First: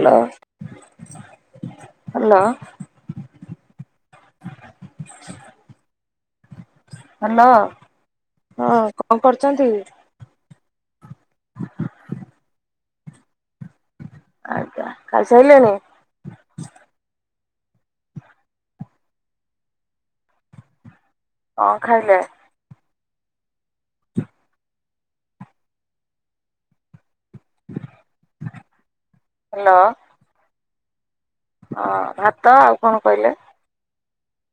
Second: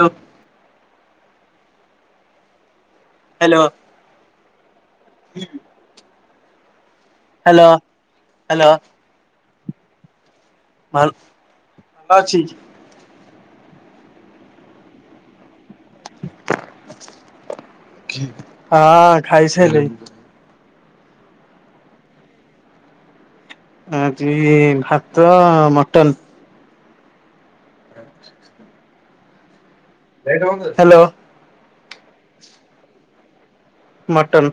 Hello hello. Hello. Hello hello ହଁ କଣ କରୁଛନ୍ତି? ଭଲ ଅଛି। ଆଜ୍ଞା ଖାଇ ସାଇଲେଣିି? ହଁ ଖାଇସାଇଲିଣି। କଣ ଖାଇଲେ? ଆଜି ଭାତ ଆଉ ମଟନ୍। ହ୍ୟାଲୋ। ହ୍ୟାଲୋ। ହଁ ଭାତ ଆଉ କଣ କହିଲେ? ମଟନ୍।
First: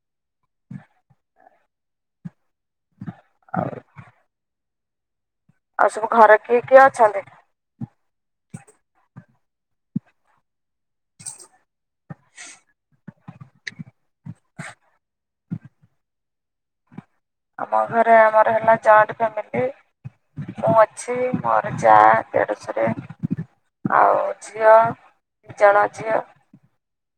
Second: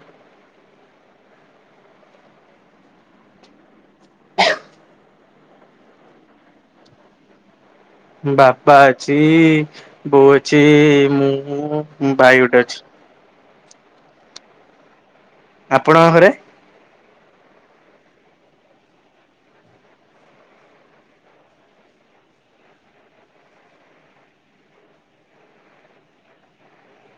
ଆଉ ଆଉ ସବୁ ଘରେ କିଏ କିଏ ଅଛନ୍ତି? ବାପା ଅଛି ବୋଉ ଅଛି ମୁଁ ଭାଇ ଗୋଟେ ଅଛି। [inaudible] ଆପଣଙ୍କ ଘରେ? ଆମ ଘରେ ଆମର ହେଲା ଜଏଣ୍ଟ୍ ଫ୍ୟାମିଲି। ମୁଁ ଅଛି ମୋର ଯା ଦେଢଶୁରେ ଆଉ ଝିଅ ଦି ଜଣ ଝିଅ।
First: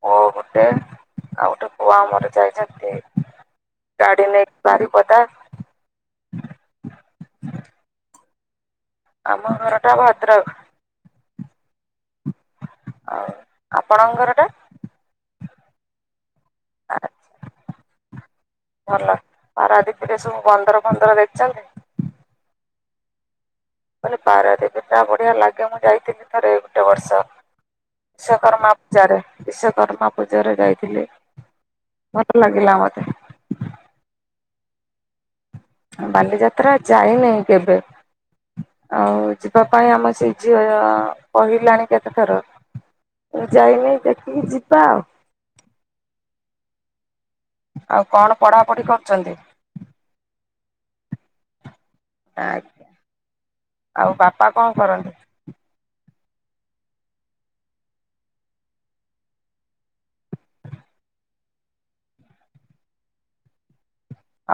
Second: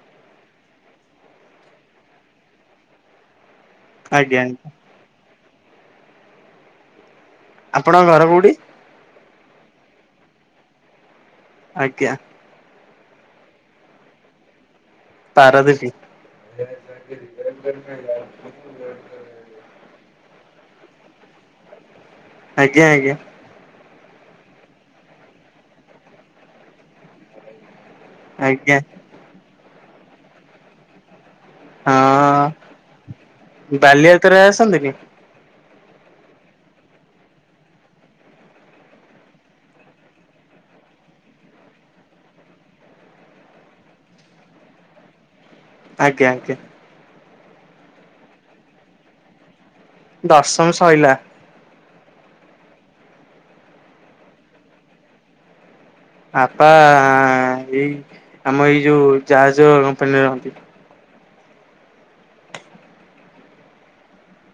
ପୁଅ ଗୋଟେ ଆଉ ଗୋଟେ ପୁଅ ଆମର ଯାଇଛନ୍ତି ଗାଡ଼ି ଆଜ୍ଞା ନେଇକି ଆଜ୍ଞା ବାରିପଦା। ଆପଣଙ୍କ ଘର କୋଉଠି? ଆମ ଘର ଟା ଭଦ୍ରକ। ଆଜ୍ଞା। ଆଉ ଆପଣଙ୍କ ଘର ଟା। ପାରାଦ୍ବୀପ। ଭଲ ପାରାଦିପିରେ ସବୁ ବନ୍ଦର ଫନ୍ଦର ଦେଖିଚନ୍ତି। ଆଜ୍ଞା ଆଜ୍ଞା। ମାନେ ପାରାଦ୍ୱୀପ ଟା ବଢିଆ ଲାଗେ ମୁଁ ଯାଇଥିଲି ଥରେ ଗୋଟେ ବର୍ଷ। ବିଶକର୍ମା ଆଜ୍ଞା ପୂଜାରେ ବିଶ୍ୱକର୍ମା ପୂଜାରେ ଯାଇଥିଲି। ଭଲ ହଁ ଲାଗିଲା ମତେ। ବାଲିଯାତ୍ରା ଆସନ୍ତି ନି। ବାଲିଯାତ୍ରା ଯାଇନାଇ କେବେ। ଆଉ ଯିବା ପାଇଁ ଆମ ସେଇ ଝିଅ ଅ କହିଲାଣି କେତେଥର। କେବେ ଯାଇନି ଦେଖିକି ଯିବା ଆଉ। ଆଜ୍ଞା ଆଜ୍ଞା। ଆଉ କଣ ପଢାପଢି କରୁଛନ୍ତି। ଦଶମ ସଇଲା। ଆଜ୍ଞା ଆଉ ବାପା କଣ କରନ୍ତି? ବାପା ଏଇ ଆମ ଏଇ ଯୋଉ ଜାହାଜ କମ୍ପାନୀ ରହନ୍ତି।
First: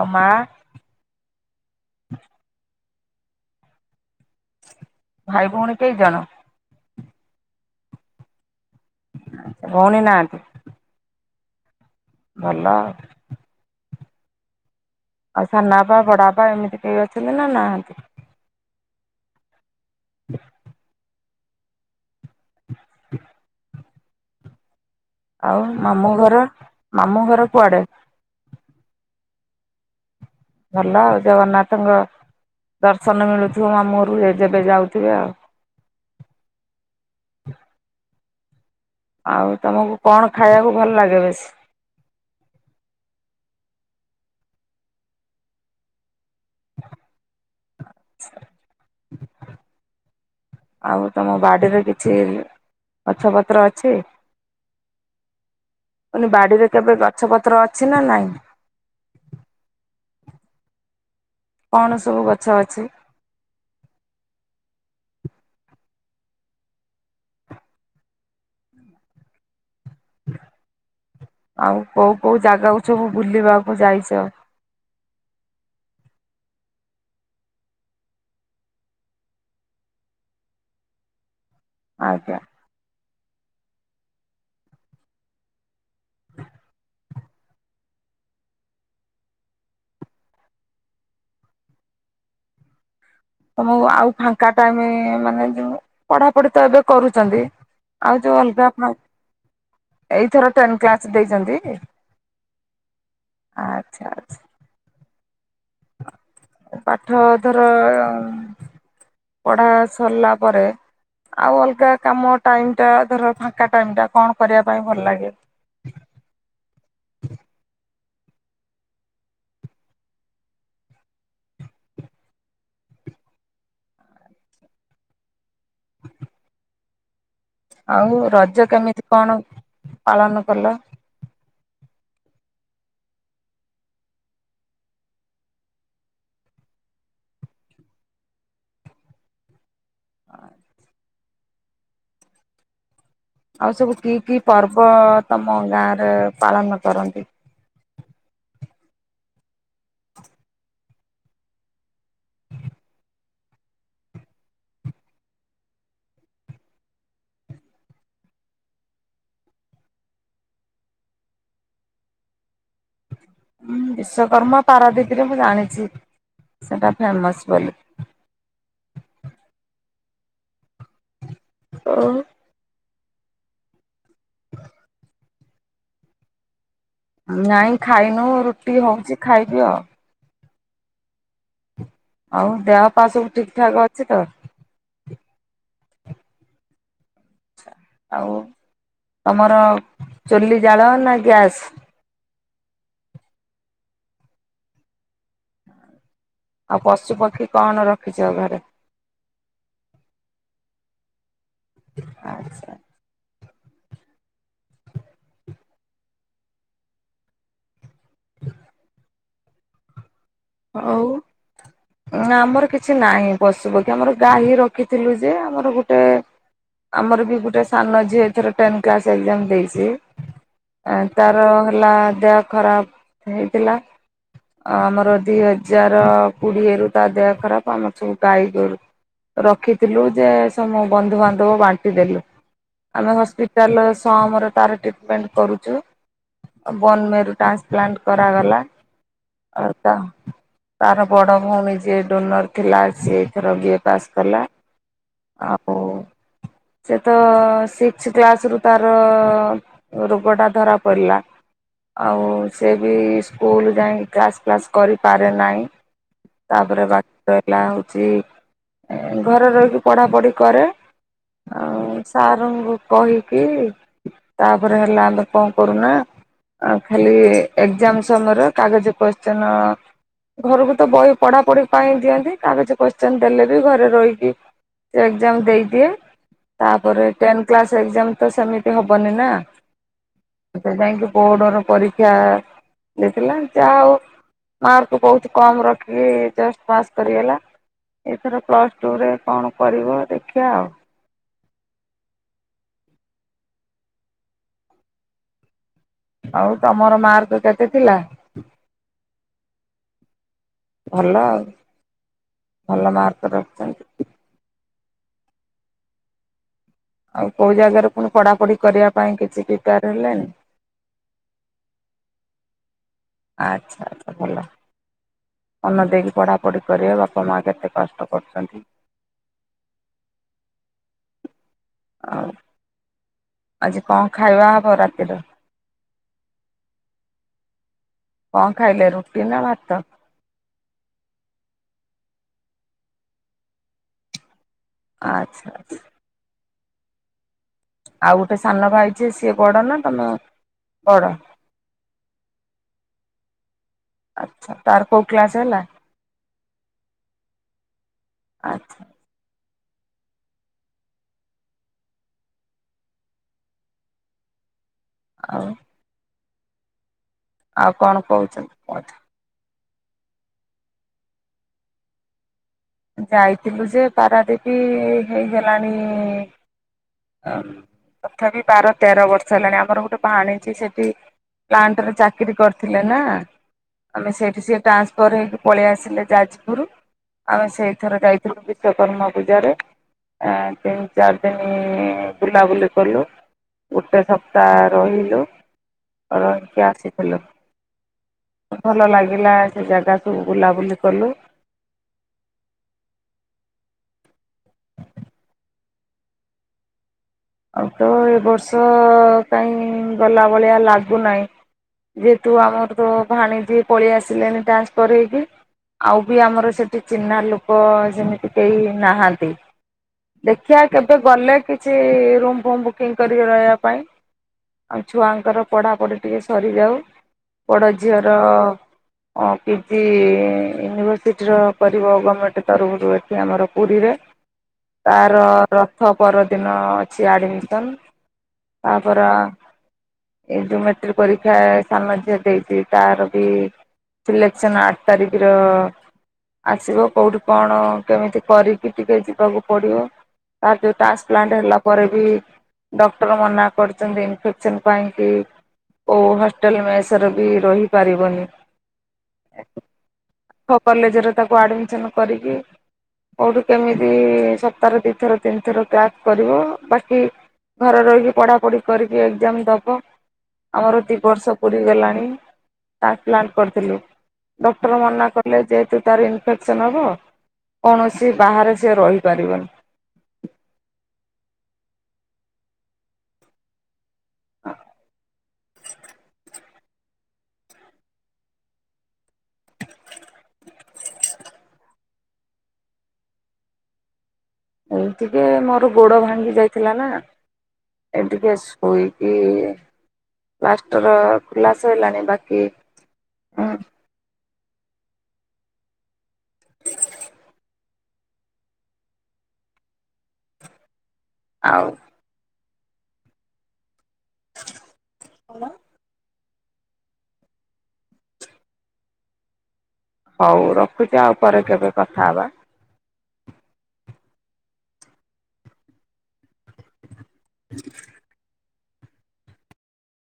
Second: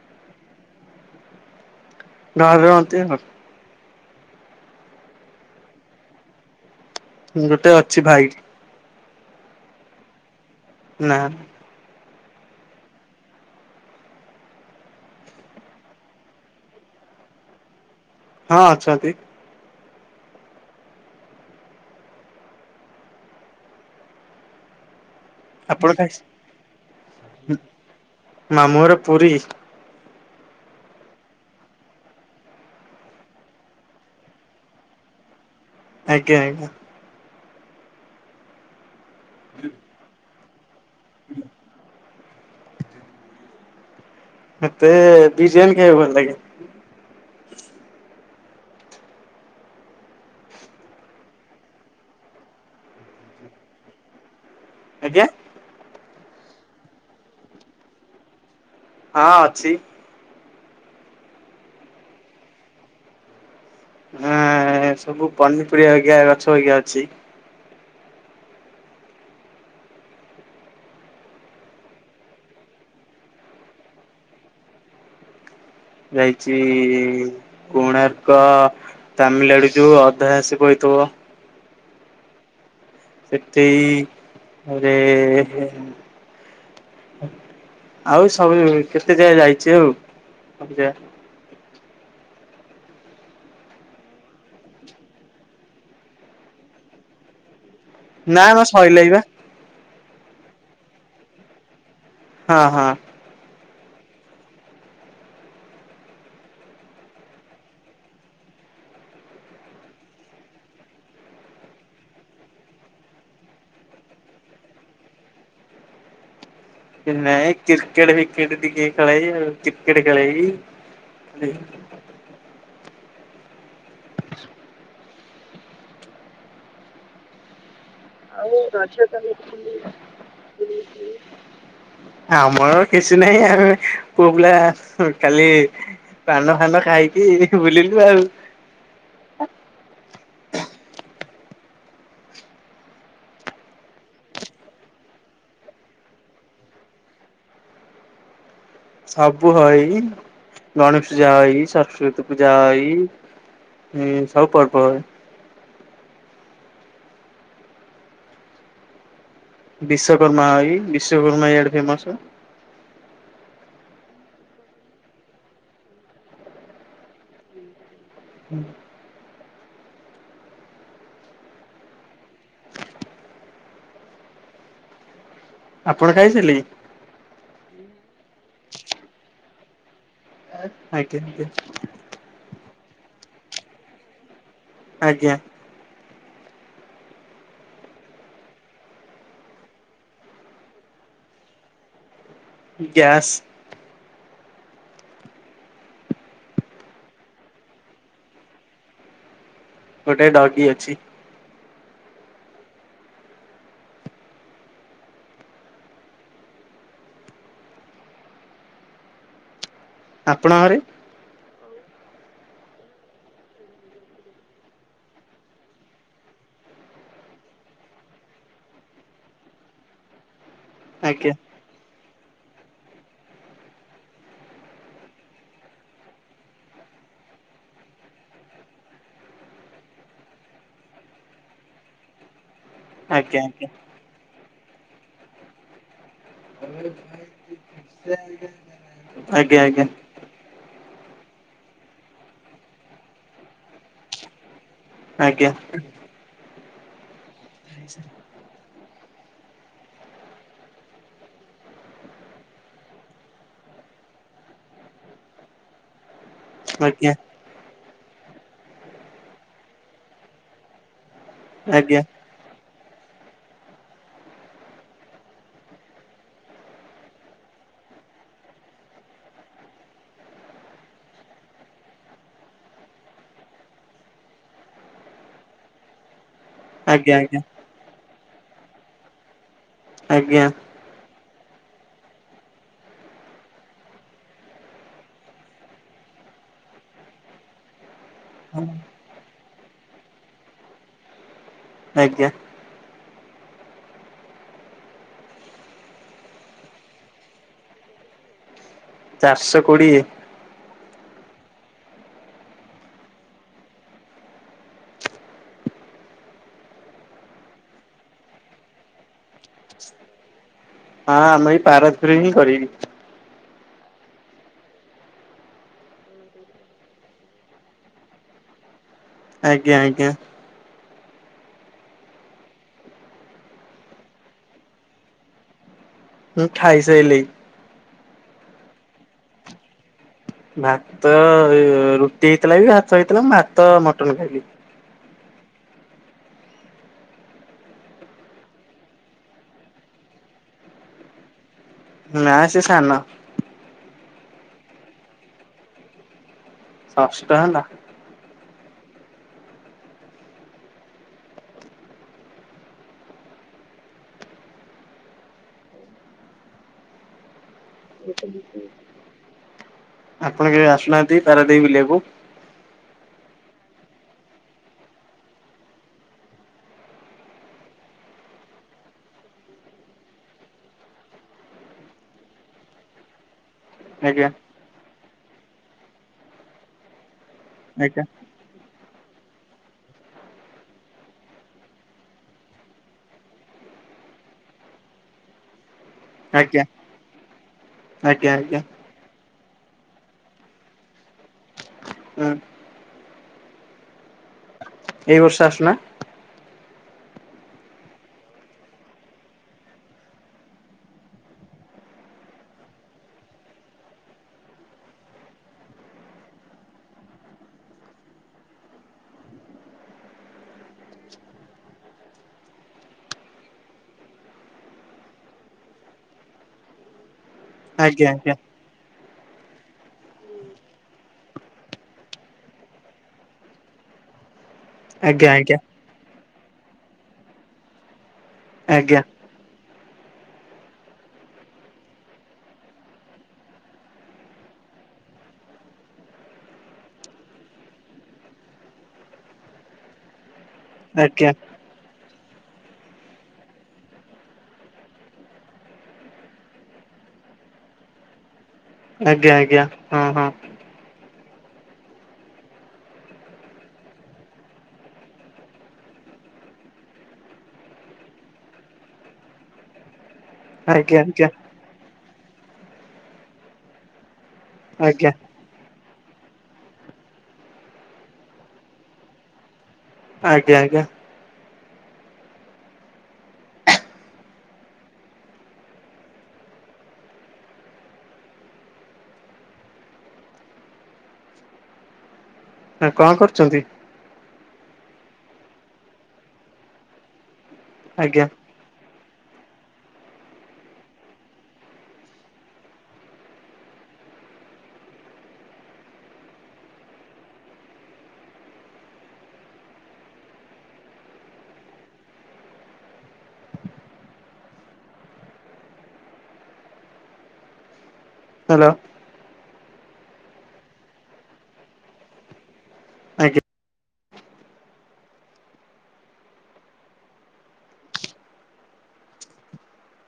ଆଉ ମା ଘରେ ରହନ୍ତି [unintelligible] ତ। ଭାଇ ଭଉଣୀ କେଇ ଜଣ? ଗୋଟେ ଅଛି ଭାଇ। ଭଉଣୀ ନାହାନ୍ତି। ନା। ଭଲ ଆଉ। ଆଉ ସାନା ବାପା ବଡବାପା ଏମିତି କେହି ଅଛନ୍ତି ନା ନାହାନ୍ତି। ହଁ ଅଛନ୍ତି। [inaudible] [inaudible] ଆଉ ଆପଣ ଖାଇ ମାମୁଁ ଘର ମାମୁଁ ଘର କୁଆଡେ? ମାମୁଁ ଘର ପୁରୀ। ଭଲ ଆଉ ଜଗନ୍ନାଥଙ୍କ ଦର୍ଶନ ମିଳୁଥିବ ମାମୁଁ ଘରକୁ ଯେବେ ଯାଉଥିବେ ଆଉ। ଆଜ୍ଞା ଆଜ୍ଞା। ଆଉ ତମକୁ କଣ ଖାଇଆକୁ ଭଲ ଲାଗେ ବେଶୀ ମେତେ ବିରୀଆନି ଖାଇଆକୁ ଭଲ ଲାଗେ। ଆଛା। ଆଉ ତମ ବାଡ଼ିରେ କିଛି ଗଛପତ୍ର ଅଛି। ଆଜ୍ଞା। ମୁ କହିଲି ବଡିରେ କେବେ ଗଛ ପତ୍ର ଅଛି ନା ନାହିଁ। ହଁ ଅଛି। କଣ ସବୁ ଗଛ ଅଛି? ହଁ ବୁ ପନିପରିବା ଅା ଗଛ ଅା ଅଛି। ଆଉ କୋଉ କୋଉ ଜାଗାକୁ ସବୁ ବୁଲିବାକୁ ଯାଇଛ। ଯାଇଛି କୋଣାର୍କ। ତାମିଲନାଡୁ ଯୋଉ ଅଧହାସିକ ହେଇଥିବ। ଆଜ୍ଞା। ସେଠି ତାପରେ [inaudible] ଆଉ ସବୁ କେତେ ଜାଗା ଯାଇଛୁ ଆଉ ସବୁ ଜାଗା। ତମକୁ ଆଉ ଫାଙ୍କା ଟାଇମି ମାନେ ଯୋଉ ପଢାପଢି ତ ଏବେ କରୁଚନ୍ତି। ଆଉ ଯୋଉ ନା ମ ଅଲଗା ଆପଣ ସଇଲାଇ ବା ଏଇଥର ଟେନ କ୍ଲାସ ଦେଇଚନ୍ତି କି? ହଁ ହଁ। ଆ ଚ୍ଛା ଚ୍ଛା। ପାଠ ଧର। ପଢ଼ା ସରିଲା ପରେ। ଆଉ ଅଲଗା କାମ ଟାଇମ୍ ଟା ଧର ଫାଙ୍କା ଟାଇମ୍ ଟା କଣ କରିବା ପାଇଁ ଭଲ ଲାଗେ? କିଛି ନାଇଁ କ୍ରିକେଟ ଫିକେଟ ଟିକେ ଖେଳେଇ ବି ଆଉ କ୍ରିକେଟ ଖେଳେଇବି। [unintelligible] [inaudible] [inaudible] ରଜ ଆଉ କେମିତି ରଜଟା କଣ ପାଳନ କଲ? [unintelligible] ଆମର କିଛି ନାହିଁ ଆଉ ପୁଅପିଲା କାଲି। ପାନ ଫାନ ଖାଇକି ବୁଲିଲୁ ଆଉ। ଆଚ୍ଛା। ଆଉ ସବୁ କି କି ପର୍ବ ତମ ଗାଁରେ ପାଳନ କରନ୍ତି? ସବୁ ହଇ ଗଣେଶ ପୂଜା ହଇ ସରସ୍ଵତୀ ପୂଜା ହଇ। ଏଇ ସବୁ ପର୍ବ ହଏ। ବିଶ୍ଵକର୍ମା ଇ ବିଶ୍ୱଵକର୍ମା ଇଆଡେ ଫେମସ। ଉଁ ବିଶ୍ୱକର୍ମା ପାରାଦୀପରେ ମୁଁ ଜାଣିଚି ସେଟା ଫେମସ ବୋଲି। ହୁଁ। ଅ। ଆପଣ ଖାଇଥିଲି? ନାଇଁ ଖାଇନୁ ରୁଟି ହଉଚି ଖାଇବି ଆଉ। ଆଜ୍ଞା ଆଜ୍ଞା। ଆଉ ଦେହ ପା ସବୁ ଠିକ୍ ଠାକ୍ ଅଛି ତ? ଆଜ୍ଞା। ଆଉ ତମର ଚୁଲି ଜାଳ ନା ଗ୍ୟାସ୍? ଗ୍ୟାସ୍। ଆଉ ପଶୁ ପକ୍ଷୀ କଣ ରଖିଚ ଘରେ? ଗୋଟାଏ ଡଗି ଅଛି। ଆଚ୍ଛା। ଆପଣଙ୍କ ଘରେ? ହଉ। ନା ଆମର କିଛି ନାହିଁ ପଶୁପକ୍ଷୀ ଆମର ଗାଈ ରଖିଥିଲୁ ଯେ ଆମର ଗୁଟେ। ଆମର ବି ଗୋଟେ ସାନ ଝିଅ ଏଥର ଟେନ କ୍ଲାସ ଏକ୍ଜାମ ଦେଇଚି। ଆଜ୍ଞା ତାର ହେଲା ଦେହ ଖରାପ ହେଇଥିଲା ଆମର। ଦିଇ ହଜାର କୁଡିଏ ରୁ ତା ଦେହ ଖରାପ ଆମର ସବୁ ଗାଈଗୋରୁ। ରଖିଥିଲୁ ଯେ ସମୁ ବନ୍ଧୁବାନ୍ଧବ ବାଣ୍ଟି ଦେଲୁ। ଆମେ ଆଜ୍ଞା ହସ୍ପିଟାଲର ସମ ର ତାର ଟ୍ରିଟମେଣ୍ଟ କରୁଚୁ। ବନମେରୁ ଟ୍ରାନ୍ସପ୍ଲାଣ୍ଟ କରାଗଲା। ଆଜ୍ଞା ଆଜ୍ଞା ତ ତାର ବଡ ଭଉଣୀ ଯିଏ ଡୋନର ଥିଲା ସିଏ ଏଥର ବିଏ ପାସ୍ କଲା।। ଆଜ୍ଞା ଆଉ ସିଏତ ସିକ୍ସି କ୍ଲାସରୁ। ତାର ରୋଗଟା ଧରାପଡ଼ିଲା। ଆଉ ସେ ବି ସ୍କୁଲ ଯାଇଁକି କ୍ଲାସ୍ ଫ୍ଲାସ୍। କରିପାରେ ନାଇଁ ତାପରେ ଆଜ୍ଞା। ଆଜ୍ଞା ବାକି ର ଲା ହଉଛି ଘରେ ରହିକି ପଢ଼ାପଢ଼ି କରେ। ଆଉ ଆଜ୍ଞା ସାରଙ୍କୁ କହିକି ତାପରେ ହେଲା ଆମେ କଣ କରୁନା ଆଉ ଖାଲି ଏକ୍ଜାମ ସମୟରେ କାଗଜ କୋସ୍ଚିନ ଘରକୁ ତ ବହି ପଢ଼ାପଢ଼ି ପାଇଁ ଦିଅନ୍ତି କାଗଜ କୋସ୍ଚିନ୍ ଦେଲେ ବି ଘରେ ରହିକି ଏଗ୍ଜାମ ଦେଇଦିଏ ତାପରେ ଆଜ୍ଞା ଟେନ୍ କ୍ଲାସ ଏକ୍ଜାମ ତ ସେମିତି ହବନି ନା! ଆଜ୍ଞା। ସେପାଇଁକି ବୋର୍ଡ଼ ର ପରୀକ୍ଷା ଦେଇଥିଲା ଯା ହୋଉ ମାର୍କ ବହୁତ କମ ରଖିକି ଜଷ୍ଟ ପାସ୍ କରିଗଲା। ଏଇଥର ଆଜ୍ଞା ପ୍ଲସ୍ ଟୁ ରେ କଣ କରିବ ଦେଖିବା ଆଉ। ଆଜ୍ଞା। ଆଉ ତମର ମାର୍କ କେତେ ଥିଲା? ଚାରଶ କୋଡ଼ିଏ। ଭଲ ଆଉ। ଭଲ ମାର୍କ ରଖିଛନ୍ତି। ଆଉ କୋଉ ଜାଗାରେ ପୁଣି ପଢ଼ାପଢ଼ି କରିବା ପାଇଁ କିଛି ପିପେଆର ହେଲାଣିି? ହଁ ଆମେ ଏଇ ପାରଦୀପରେ ହିଁ କରିବି। ଆଚ୍ଛା ଆଚ୍ଛା ଭଲ। ମନ ଦେଇକି ପଢ଼ାପଢ଼ି କରିବ ବାପା ମା କେତେ କଷ୍ଟ କରୁଛନ୍ତି। ଆଜ୍ଞା ଆଜ୍ଞା। ଆଉ ଆଜି କଣ ଖାଇବା ହବ ରାତିର? ମୁ ଖାଇସାଇଲେଇଁ। କଁ ଖାଇଲେ ରୁଟି ନା ଭାତ? ଭାତ ଏଇ ରୁଟି ହେଇଥିଲା ବି ଭାତ ହେଇଥିଲା ମୁଁ ଭାତ ମଟନ ଖାଇଲି। ଆଚ୍ଛା ଆଚ୍ଛା। ଆଉ ଗୋଟେ ସାନ ଭାଇ ଯିଏ ସିଏ ବଡ଼ ନା ତମେ ବଡ଼? ନା ସିଏ ସାନ। ଆଚ୍ଛା, ତାର କୋଉ କ୍ଲାସ ହେଲା? ଷଷ୍ଠ ହେଲା। ଆଚ୍ଛା। ଆଉ? ଆଉ କଣ କହୁଛନ୍ତି କୁହନ୍ତୁ। ଆପଣ କେବେ ଆସୁନାହାନ୍ତି ପାରାଦୀପ ବୁଲିଆକୁ? ଯାଇଥିଲୁ ଯେ ପାରାଦୀପ ହେଇଗଲାଣି, ଅ ତଥାପି ବାର ତେର ବର୍ଷ ହେଲାଣି। ଆମର ଗୋଟେ ଭାଣିଜୀ ସେଠି ପ୍ଲାଣ୍ଟରେ ଚାକିରୀ କରିଥିଲେ ନା! ଆମେ ଆଜ୍ଞା ସେଇଠୁ ସିଏ ଟାନ୍ସଫର ହେଇକି ପଳେଇ ଆସିଲେ ଯାଜପୁର ଆମେ ସେଇଥିର ଆଜ୍ଞା ଯାଇଥିଲୁ ବିଶ୍ଵକର୍ମା ପୂଜାରେ। ଆଁ ତିନି ଚାରି ଦିନି ବୁଲାବୁଲି କଲୁ, ଗୋଟେ ସପ୍ତାହ ରହିଲୁ। ଆଜ୍ଞା ରହିକି ଆସିଥିଲୁ ଆଜ୍ଞା ଆଜ୍ଞା ଭଲ ଲାଗିଲା ସେ ଜାଗା ସ ସବୁ ବୁଲାବୁଲି କଲୁ। ହୁଁ। ଏଇ ବର୍ଷ ଆସୁନା। ଆଉ ତ ଏ ବର୍ଷ କାଇଁ ଗଲା ଭଳିଆ ଲାଗୁନାଇଁ ଯେହେତୁ ଆମର ତ ଭାଣିଜୀ ପଳେଇ ଆସିଲେଣି ଟାନସ୍ଫର ହେଇକି। ଆଉ ବି ଆମର ସେଠି ଚିହ୍ନା ଲୋକ ଯେମିତି କେହି ନାହାନ୍ତି। ଦେଖିବା କେବେ ଗଲେ କିଛି ରୁମ୍ ଫୁମ ବୁକିଂ କରିକି ରହିବା ପାଇଁ। ଆଉ ଛୁଆଙ୍କର ପଢାପଢ଼ି ଟିକେ ସରିଯାଉ ପୋଡ ଆଜ୍ଞା ଝିଅର। ଆଜ୍ଞା ପିଜି ୟୁନିଭର୍ସିଟିର କରିବ ଗଭର୍ଣ୍ଣମେଣ୍ଟ ତରଫରୁ ଏଠି ଆମର ପୁରୀରେ। ତାର ଆଜ୍ଞା ଆଜ୍ଞା ରଥ ପରଦିନ ଅଛି ଆଡମିସନ। ଆଉ ଆଜ୍ଞା ପରା। ଏ ଯଉ ମେଟ୍ରିକ ପରୀକ୍ଷା ସାନ ଝିଅ ଦେଇଛି ତାର ବି ସିଲକସନ୍ ଆଠ ତାରିଖର ଆସିବ କଉଠି କଣ କେମିତି କରିକି ଟିକେ ଯିବାକୁ ପଡ଼ିବ। ତା ଯେଉଁ ଆଜ୍ଞା ଟ୍ରାନ୍ସପ୍ଲାଣ୍ଟ ହେଲା ପରେ ବି ଡକ୍ଟର ମନା କରିଛନ୍ତି ଇନଫେକ୍ସନ୍ ପାଇଁକି। ଓ ହଷ୍ଟେଲ ମେସର ବି ରହିପାରିବନି। ଆଜ୍ଞା ଆଜ୍ଞା। ହଁ ହଁ। କଲେଜରେ ତାକୁ ଆଡମିସନ କରିକି କୋଉଠୁ କେମିତି ସପ୍ତାହର ଦିଥର ତିନି ଥର କାକ୍ କରିବ। ବାକି ଘରେ ରହିକି ପଢାପଢି କରିକି ଏକ୍ଜାମ ଦବ ଆମର ଦି ଆଜ୍ଞା ବର୍ଷ ପୁ ପୁରିଗଲାନି ହାର୍ଟ ପ୍ଲାଣ୍ଟ କରିଥିଲୁ ଡକ୍ଟର ଆଜ୍ଞା ମନାକଲେ ଯେହେତୁ ତାର ଇନଫେକ୍ସନ ହବ କୌଣସି ବାହାରେ ସେ ରହିପାରିବନି। ଆଜ୍ଞା ଆଜ୍ଞା। [inaudible] ଆ କଣ କରୁଛନ୍ତି? ଏଇ ଟିକେ ମୋର ଗୋଡ ଭାଙ୍ଗି ଯାଇଥିଲା ନା ଏ ଆଜ୍ଞା ଟିକେ ଶୁ ହୋଇକି ପ୍ଲାଷ୍ଟର ଖୁଲା ସଇଲାଣି ବାକି ହଁ। ଆଉ। ହ୍ୟାଲୋ। ହଉ ରଖୁଛି ଆଉ ପରେ କେବେ କଥା ହବା। ଆଜ୍ଞା [inaudible]